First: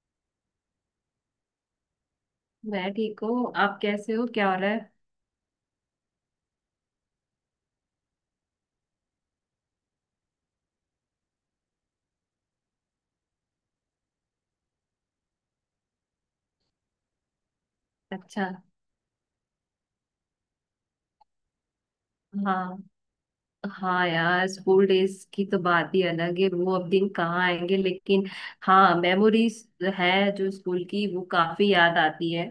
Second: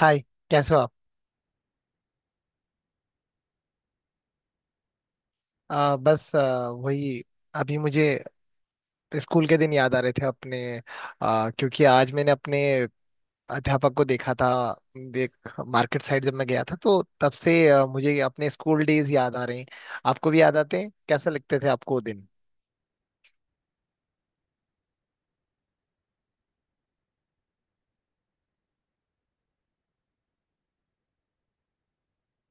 हाय। कैसे हो आप? मैं ठीक हूँ। आप कैसे हो? क्या हो रहा है? बस, वही। अभी मुझे स्कूल के दिन याद आ रहे थे अपने, क्योंकि आज मैंने अपने अध्यापक को देखा था। देख मार्केट साइड जब मैं गया था तो तब से मुझे अच्छा। अपने स्कूल डेज याद आ रहे हैं। आपको भी याद आते हैं? कैसे लगते थे आपको वो दिन? हाँ हाँ यार, स्कूल डेज की तो बात ही अलग है। वो अब दिन कहाँ आएंगे, लेकिन हाँ, मेमोरीज है जो स्कूल की, वो काफी याद आती है।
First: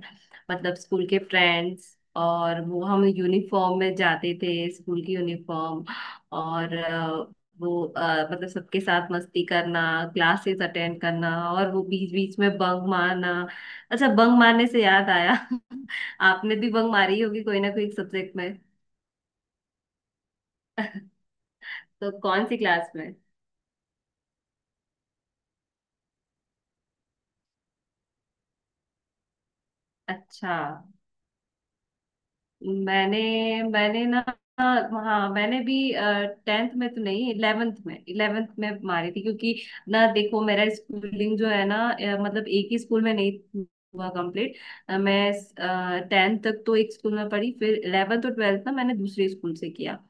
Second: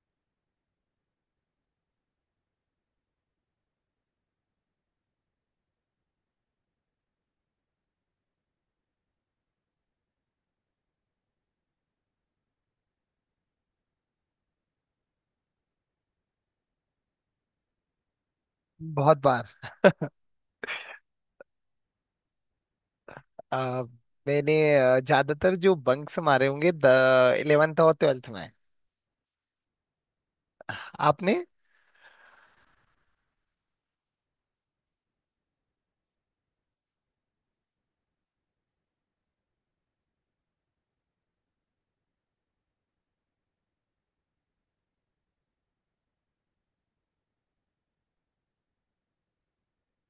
मतलब स्कूल के फ्रेंड्स, और वो हम यूनिफॉर्म में जाते थे, स्कूल की यूनिफॉर्म। और वो मतलब सबके साथ मस्ती करना, क्लासेस अटेंड करना, और वो बीच बीच में बंक मारना। अच्छा, बंक मारने से याद आया। आपने भी बंक मारी होगी कोई ना कोई सब्जेक्ट में। बहुत बार। तो कौन सी क्लास में? आ, मैंने ज्यादातर जो बंक्स मारे होंगे द इलेवेंथ और ट्वेल्थ में। अच्छा। आपने? मैंने मैंने ना, हाँ मैंने भी, टेंथ में तो नहीं, इलेवेंथ में, इलेवेंथ में मारी थी, क्योंकि ना देखो, मेरा स्कूलिंग जो है ना, मतलब एक ही स्कूल में नहीं हुआ कंप्लीट। मैं टेंथ तक तो एक स्कूल में पढ़ी, फिर इलेवेंथ और ट्वेल्थ ना मैंने दूसरे स्कूल से किया।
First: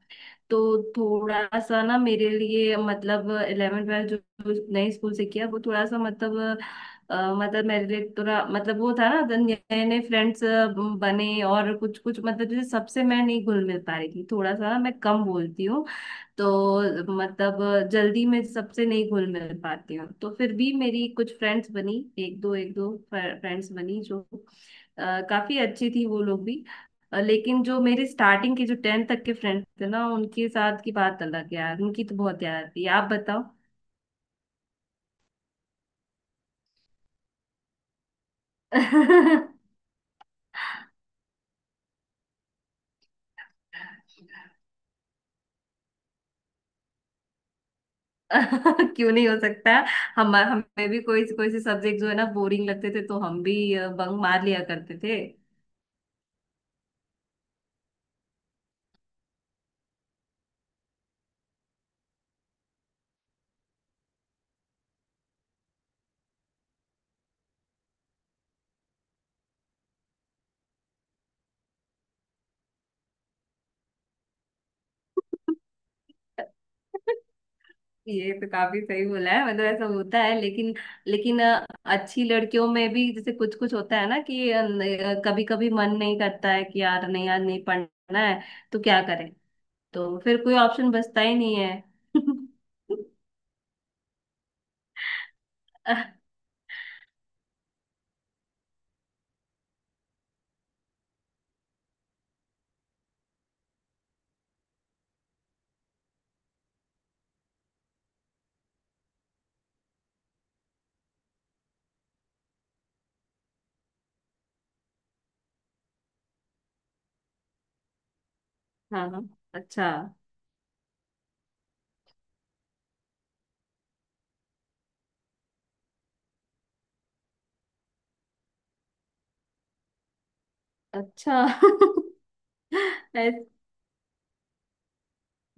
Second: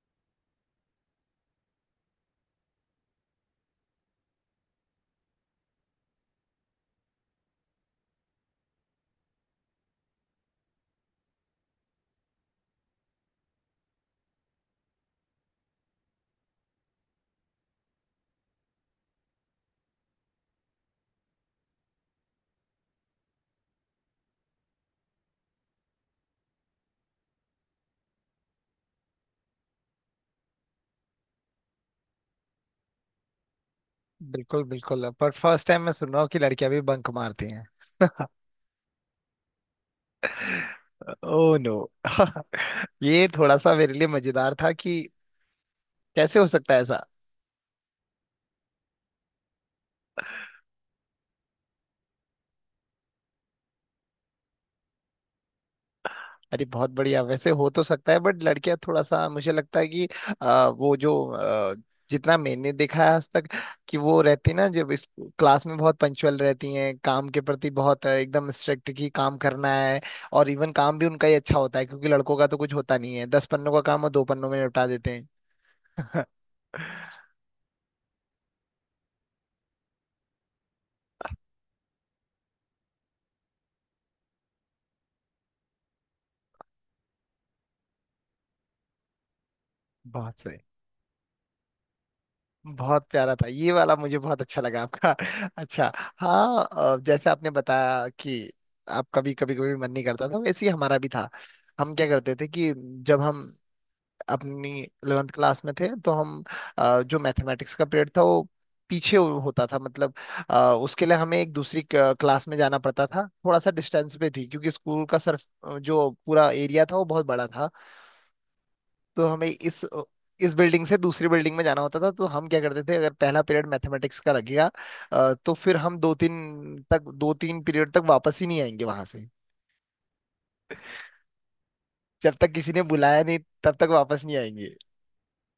तो थोड़ा सा ना मेरे लिए, मतलब इलेवन ट्वेल्थ जो जो नए स्कूल से किया, वो थोड़ा सा मतलब मतलब मेरे लिए थोड़ा मतलब वो था ना, तो नए नए फ्रेंड्स बने, और कुछ कुछ मतलब जैसे सबसे मैं नहीं घुल मिल पा रही थी। थोड़ा सा ना मैं कम बोलती हूँ, तो मतलब जल्दी मैं सबसे नहीं घुल मिल पाती हूँ। तो फिर भी मेरी कुछ फ्रेंड्स बनी, एक दो फ्रेंड्स बनी, जो काफी अच्छी थी वो लोग भी। लेकिन जो मेरे स्टार्टिंग के, जो टेंथ तक के फ्रेंड्स थे ना, उनके साथ की बात अलग है यार, उनकी तो बहुत याद थी। आप बताओ। बिल्कुल बिल्कुल, पर फर्स्ट टाइम मैं सुन रहा हूँ कि लड़कियां भी बंक मारती हैं। ओ नो ये थोड़ा सा मेरे लिए मजेदार था कि कैसे हो सकता है ऐसा। क्यों नहीं हो सकता? हम हमें भी कोई कोई से सब्जेक्ट जो है ना बोरिंग लगते थे, तो हम भी बंक मार लिया करते थे। अरे बहुत बढ़िया, वैसे हो तो सकता है, बट लड़कियां थोड़ा सा मुझे लगता है कि आ, वो जो आ, जितना मैंने देखा है आज तक कि वो रहती ना, जब इस क्लास में बहुत पंक्चुअल रहती हैं, काम के प्रति बहुत एकदम स्ट्रिक्ट, की काम करना है। और इवन काम भी उनका ही अच्छा होता है, क्योंकि लड़कों का तो कुछ होता नहीं है। दस पन्नों का काम और दो पन्नों में निपटा देते हैं ये तो काफी सही बोला है, मतलब ऐसा होता है, लेकिन लेकिन अच्छी लड़कियों में भी जैसे कुछ कुछ होता है ना कि कभी कभी मन नहीं करता है कि यार नहीं, यार नहीं पढ़ना है, तो क्या करें? तो बहुत फिर कोई सही। ऑप्शन बचता ही नहीं है। बहुत प्यारा था ये वाला, मुझे बहुत अच्छा लगा आपका अच्छा, हाँ, जैसे आपने बताया कि आप कभी कभी कभी मन नहीं करता था, वैसे ही हमारा भी था। हम क्या करते थे कि जब हम अपनी 11th क्लास में थे, तो हम जो मैथमेटिक्स का पीरियड था वो पीछे होता था। मतलब उसके लिए हमें एक दूसरी क्लास में जाना पड़ता था। थोड़ा सा डिस्टेंस पे थी, क्योंकि स्कूल का सर, जो पूरा एरिया था, वो बहुत बड़ा था। हाँ। तो हमें अच्छा। इस बिल्डिंग से दूसरी बिल्डिंग में जाना होता था। तो हम क्या करते थे, अगर पहला पीरियड मैथमेटिक्स का लगेगा, तो फिर हम दो तीन पीरियड तक वापस ही नहीं आएंगे वहां से, अच्छा। जब तक किसी ने बुलाया नहीं, ऐसे तब तक वापस नहीं आएंगे।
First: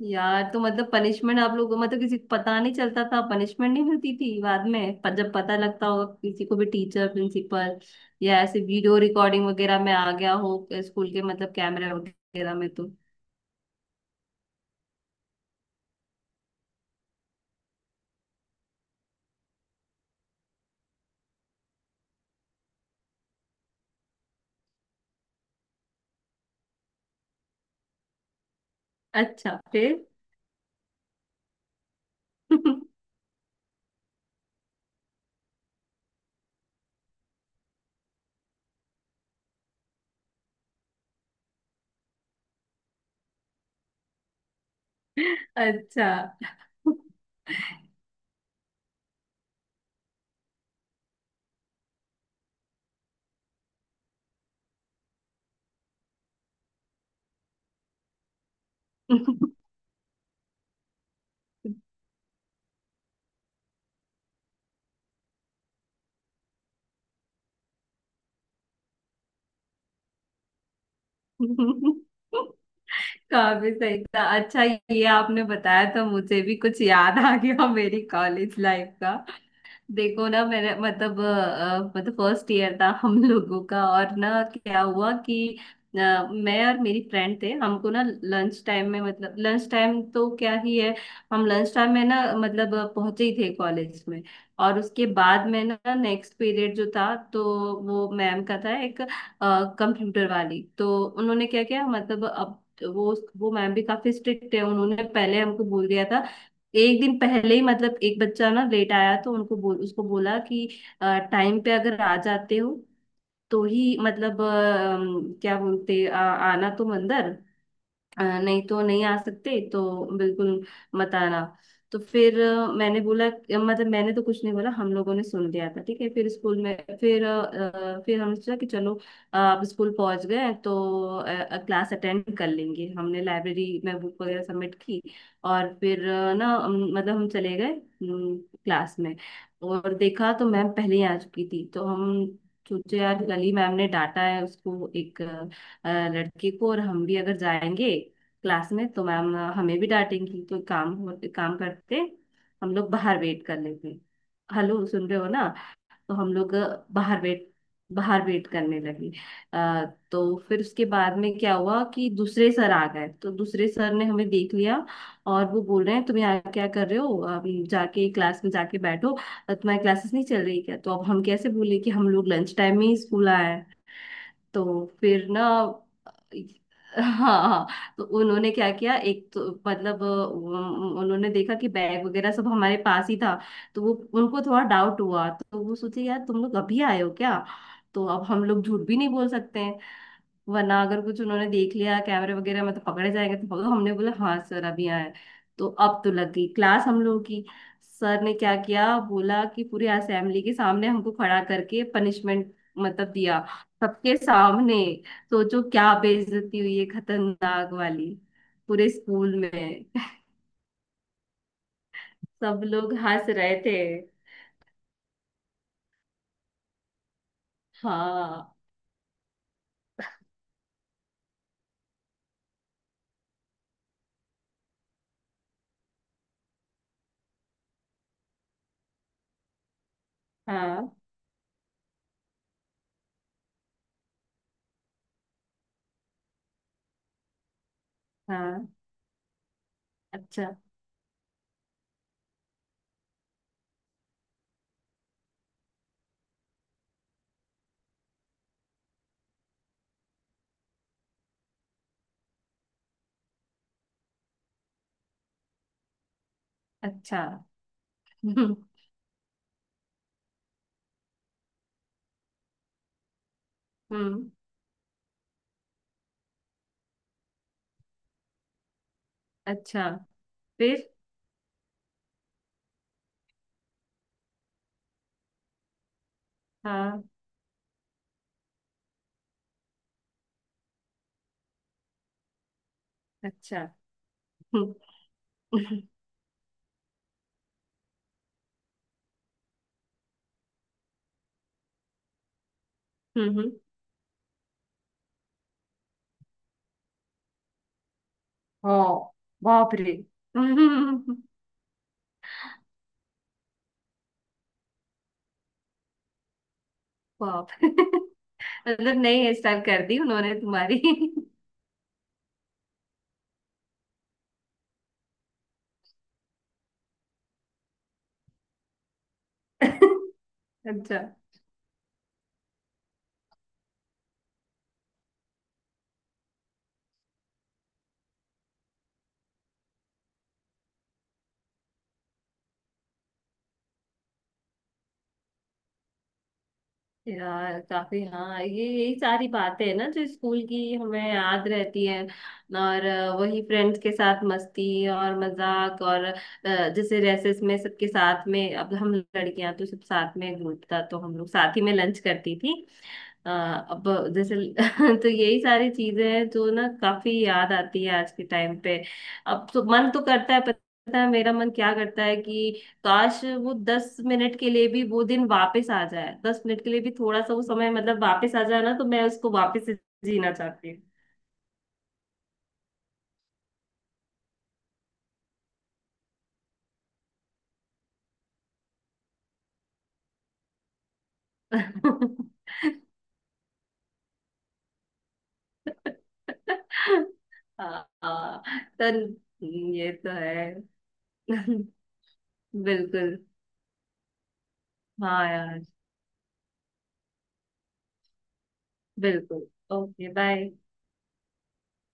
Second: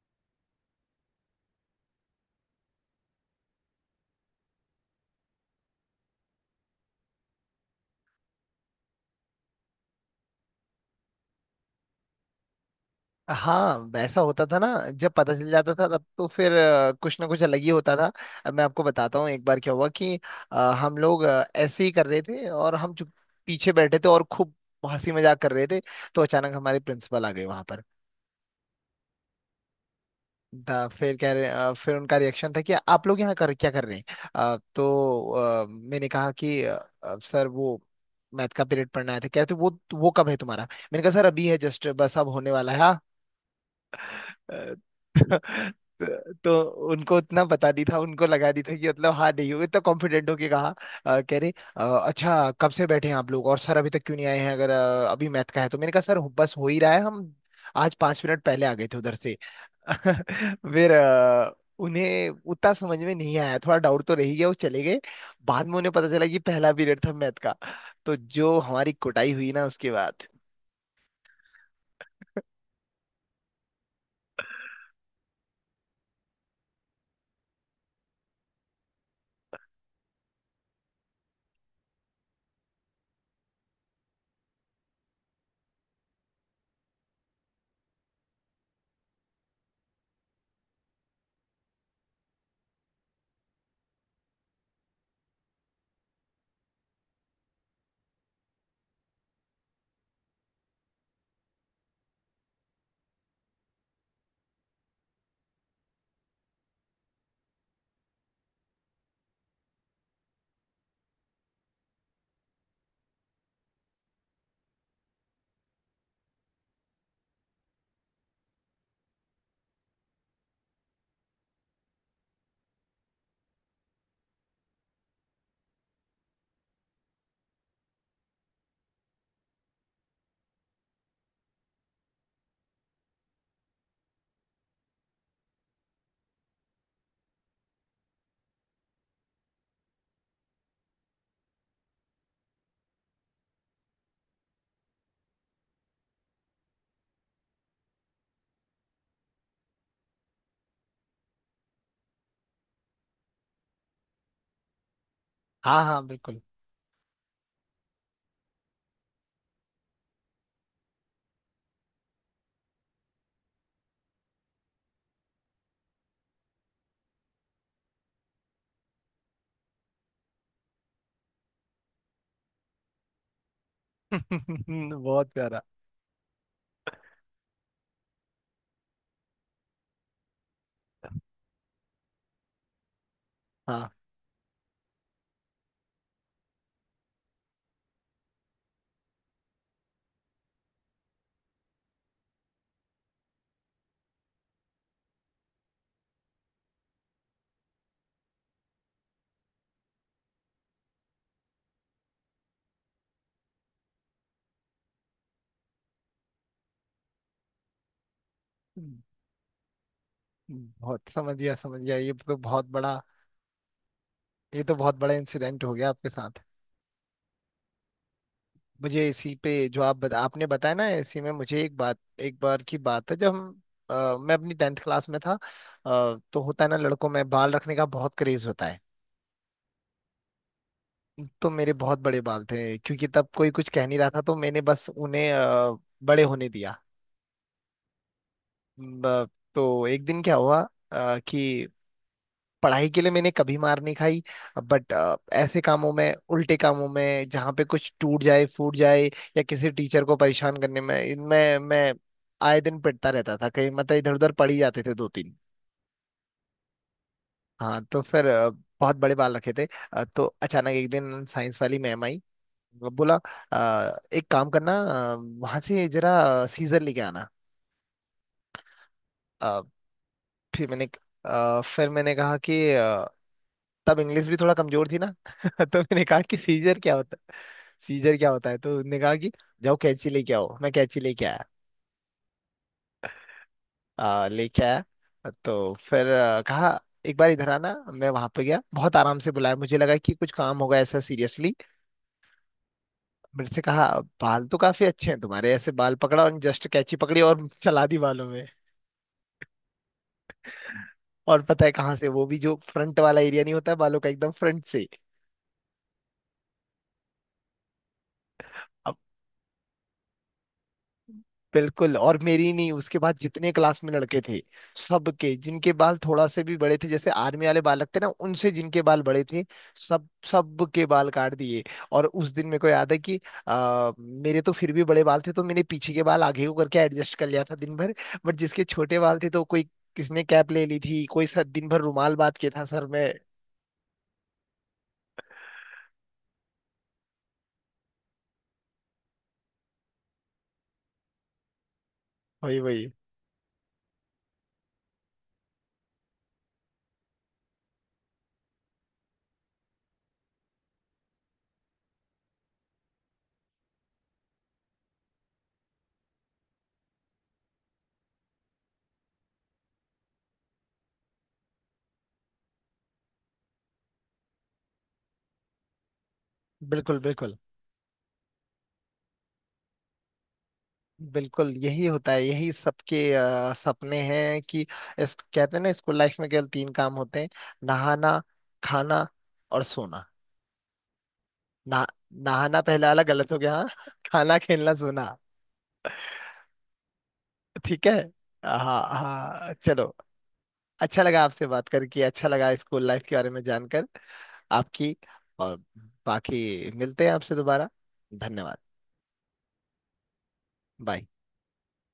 यार, तो मतलब पनिशमेंट आप लोगों को, मतलब किसी को पता नहीं चलता था? पनिशमेंट नहीं मिलती थी बाद में? पर जब पता लगता होगा किसी को भी, टीचर, प्रिंसिपल, या ऐसे वीडियो रिकॉर्डिंग वगैरह में आ गया हो स्कूल के, मतलब कैमरे वगैरह में तो? हाँ, वैसा होता था ना, जब पता चल जाता था तब तो फिर कुछ ना कुछ अलग ही होता था। अब मैं आपको बताता हूँ एक बार क्या हुआ कि हम लोग ऐसे ही कर रहे थे और हम चुप पीछे बैठे थे और खूब हंसी मजाक कर रहे थे। तो अचानक हमारे प्रिंसिपल आ गए वहां पर। अच्छा, फिर? था फिर कह रहे, फिर उनका रिएक्शन था कि आप लोग यहाँ कर क्या कर रहे हैं। मैंने कहा कि सर, वो मैथ का पीरियड पढ़ना आया था। कहते वो कब है तुम्हारा? मैंने कहा सर अभी है, जस्ट बस अब होने वाला है। अ, अच्छा। तो उनको इतना बता दी था, उनको लगा दी था कि मतलब हाँ नहीं होगा, इतना कॉन्फिडेंट होके कहा। कह रहे, अच्छा कब से बैठे हैं आप लोग और सर अभी तक क्यों नहीं आए हैं, अगर अभी मैथ का है? तो मैंने कहा सर बस हो ही रहा है, हम आज पांच मिनट पहले आ गए थे उधर से। फिर उन्हें उतना समझ में नहीं आया, थोड़ा डाउट तो रह ही गया, वो चले गए। बाद में उन्हें पता चला कि पहला पीरियड था मैथ का। तो जो हमारी कुटाई हुई ना उसके बाद। काफी सही था। अच्छा, ये आपने बताया तो मुझे भी कुछ याद आ गया मेरी कॉलेज लाइफ का। देखो ना, मैंने मतलब मतलब फर्स्ट ईयर था हम लोगों का, और ना क्या हुआ कि अ, मैं और मेरी फ्रेंड थे, हमको ना लंच टाइम में, मतलब लंच टाइम तो क्या ही है, हम लंच टाइम में ना मतलब पहुंचे ही थे कॉलेज में। और उसके बाद में ना नेक्स्ट पीरियड जो था, तो वो मैम का था एक, कंप्यूटर वाली। तो उन्होंने क्या किया मतलब, अब वो मैम भी काफी स्ट्रिक्ट है। उन्होंने पहले हमको बोल दिया था, एक दिन पहले ही, मतलब एक बच्चा ना लेट आया तो उनको बोल उसको बोला कि टाइम पे अगर आ जाते हो तो ही, मतलब क्या बोलते, आना तुम अंदर, नहीं तो नहीं आ सकते, तो बिल्कुल मत आना। तो फिर मैंने बोला, मतलब मैंने तो कुछ नहीं बोला, हम लोगों ने सुन लिया था, ठीक है। फिर स्कूल में फिर फिर हमने सोचा कि चलो अब स्कूल पहुंच गए हैं, तो क्लास अटेंड कर लेंगे। हमने लाइब्रेरी में बुक वगैरह सबमिट की, और फिर ना मतलब हम चले गए क्लास में, और देखा तो मैम पहले ही आ चुकी थी। तो हम सोचे यार, कल ही मैम ने डांटा है उसको एक लड़के को, और हम भी अगर जाएंगे क्लास में तो मैम हमें भी डांटेंगी। तो काम एक काम करते, हम लोग बाहर वेट कर लेते। हेलो, सुन रहे हो ना? हाँ हाँ तो हम बिल्कुल लोग बाहर वेट बाहर वेट करने लगे। अ, तो फिर उसके बाद में क्या हुआ कि दूसरे सर आ गए, तो दूसरे सर ने हमें देख लिया, और वो बोल रहे हैं, तुम यहाँ क्या कर रहे हो? अभी जाके क्लास में, जाके बैठो। तुम्हारी क्लासेस नहीं चल रही क्या? तो अब हम कैसे बोले कि हम लोग लंच टाइम में ही स्कूल आए। तो फिर बहुत ना, प्यारा। हाँ, हाँ, तो उन्होंने क्या किया, एक तो मतलब उन्होंने देखा कि बैग वगैरह सब हमारे पास ही था, तो हाँ, वो, उनको थोड़ा डाउट हुआ, तो वो सोचे यार तुम लोग अभी आए हो क्या? तो अब हम लोग झूठ भी नहीं बोल सकते हैं, वरना अगर कुछ उन्होंने देख लिया कैमरे वगैरह में तो पकड़े जाएंगे, तो पकड़ो। हमने बोला, हाँ सर अभी आए। तो अब तो लग गई क्लास हम लोगों की। सर ने क्या किया, बोला कि पूरी असेंबली के सामने हमको खड़ा करके पनिशमेंट मतलब दिया, सबके सामने। सोचो क्या बेइज्जती हुई है, खतरनाक वाली, पूरे स्कूल में। बहुत समझ गया समझ गया, ये तो सब बहुत बड़ा, लोग हंस रहे थे। ये तो बहुत बड़ा इंसिडेंट हो गया आपके साथ। हाँ मुझे इसी पे जो आप आपने बताया ना, इसी में मुझे एक बात, एक बार की बात है, जब हम मैं अपनी टेंथ क्लास में था, तो होता है ना, लड़कों में बाल रखने का बहुत क्रेज होता है। हाँ तो मेरे बहुत बड़े बाल थे, क्योंकि तब कोई कुछ कह नहीं रहा था, तो मैंने बस उन्हें बड़े होने दिया। हाँ। ब- तो एक दिन क्या अच्छा। हुआ कि पढ़ाई के लिए मैंने कभी मार नहीं खाई, बट ऐसे कामों में, उल्टे कामों में, जहाँ पे कुछ टूट जाए फूट जाए या किसी टीचर को परेशान करने में, इनमें मैं आए दिन पिटता रहता था। कहीं मतलब इधर उधर पड़ ही जाते थे दो तीन। अच्छा। हाँ, तो फिर बहुत बड़े बाल रखे थे। तो अचानक एक दिन साइंस वाली मैम आई। वो बोला, एक हम्म। काम करना, अ, वहाँ से जरा सीजर लेके आना। अ, अच्छा फिर फिर? मैंने, फिर मैंने कहा कि तब इंग्लिश भी थोड़ा कमजोर थी ना तो मैंने कहा कि सीजर क्या हाँ। होता है? सीजर क्या होता है? तो उन्होंने कहा कि जाओ कैंची लेके आओ। मैं कैंची लेके आया, अच्छा। लेके आया। तो फिर कहा एक बार इधर आना। मैं वहां पे गया, बहुत आराम से बुलाया, मुझे लगा कि कुछ काम होगा ऐसा सीरियसली। हम्म। मेरे से कहा बाल तो काफी अच्छे हैं तुम्हारे, ऐसे बाल पकड़ा और जस्ट कैंची पकड़ी और चला दी बालों में। हाँ। बाप रे। हम्म। और पता है कहाँ से? वो भी जो फ्रंट वाला एरिया नहीं होता है बालों का, एकदम फ्रंट से। बाप। मतलब नई हेयर स्टाइल कर दी उन्होंने तुम्हारी? बिल्कुल, और मेरी नहीं, उसके बाद जितने क्लास में लड़के थे, सबके, जिनके बाल थोड़ा से भी बड़े थे, जैसे आर्मी वाले बाल लगते ना, उनसे जिनके बाल बड़े थे, सब सब के अच्छा। बाल काट दिए। और उस दिन मेरे को याद है कि मेरे तो फिर भी बड़े बाल थे, तो मैंने पीछे के बाल आगे को करके एडजस्ट कर लिया था दिन भर। बट जिसके छोटे बाल थे, तो कोई, किसने कैप ले ली थी, कोई सर दिन भर रुमाल बांध के था सर में। यार काफी, हाँ, ये यही सारी बातें हैं ना जो स्कूल की हमें याद रहती है। वही और वही। वही फ्रेंड्स के साथ मस्ती और मजाक, और जैसे रेसेस में सबके साथ में, अब हम लड़कियां तो सब साथ में ग्रुप था तो हम लोग साथ ही में लंच करती थी। अब जैसे। तो यही सारी चीजें हैं जो ना काफी याद आती है आज के टाइम पे। अब तो मन तो करता है, पता है मेरा मन क्या करता है कि काश वो 10 मिनट के लिए भी, वो दिन वापस आ जाए 10 मिनट के लिए भी, बिल्कुल थोड़ा सा बिल्कुल वो समय मतलब वापस आ जाए ना, तो मैं उसको वापस से जीना चाहती हूँ। बिल्कुल, यही होता है, यही सबके सपने हैं कि इस, कहते हैं ना स्कूल लाइफ में केवल तीन काम होते हैं। नहाना, खाना और सोना। ना, नहाना पहले वाला गलत हो गया, हाँ खाना खेलना सोना। ठीक हाँ। है। हाँ, तो हाँ ये चलो। तो है। अच्छा लगा आपसे बात करके, अच्छा लगा स्कूल लाइफ बिल्कुल। के बारे में जानकर आपकी। हाँ और यार। बाकी मिलते हैं आपसे दोबारा। धन्यवाद। बिल्कुल। Okay, bye. बाय।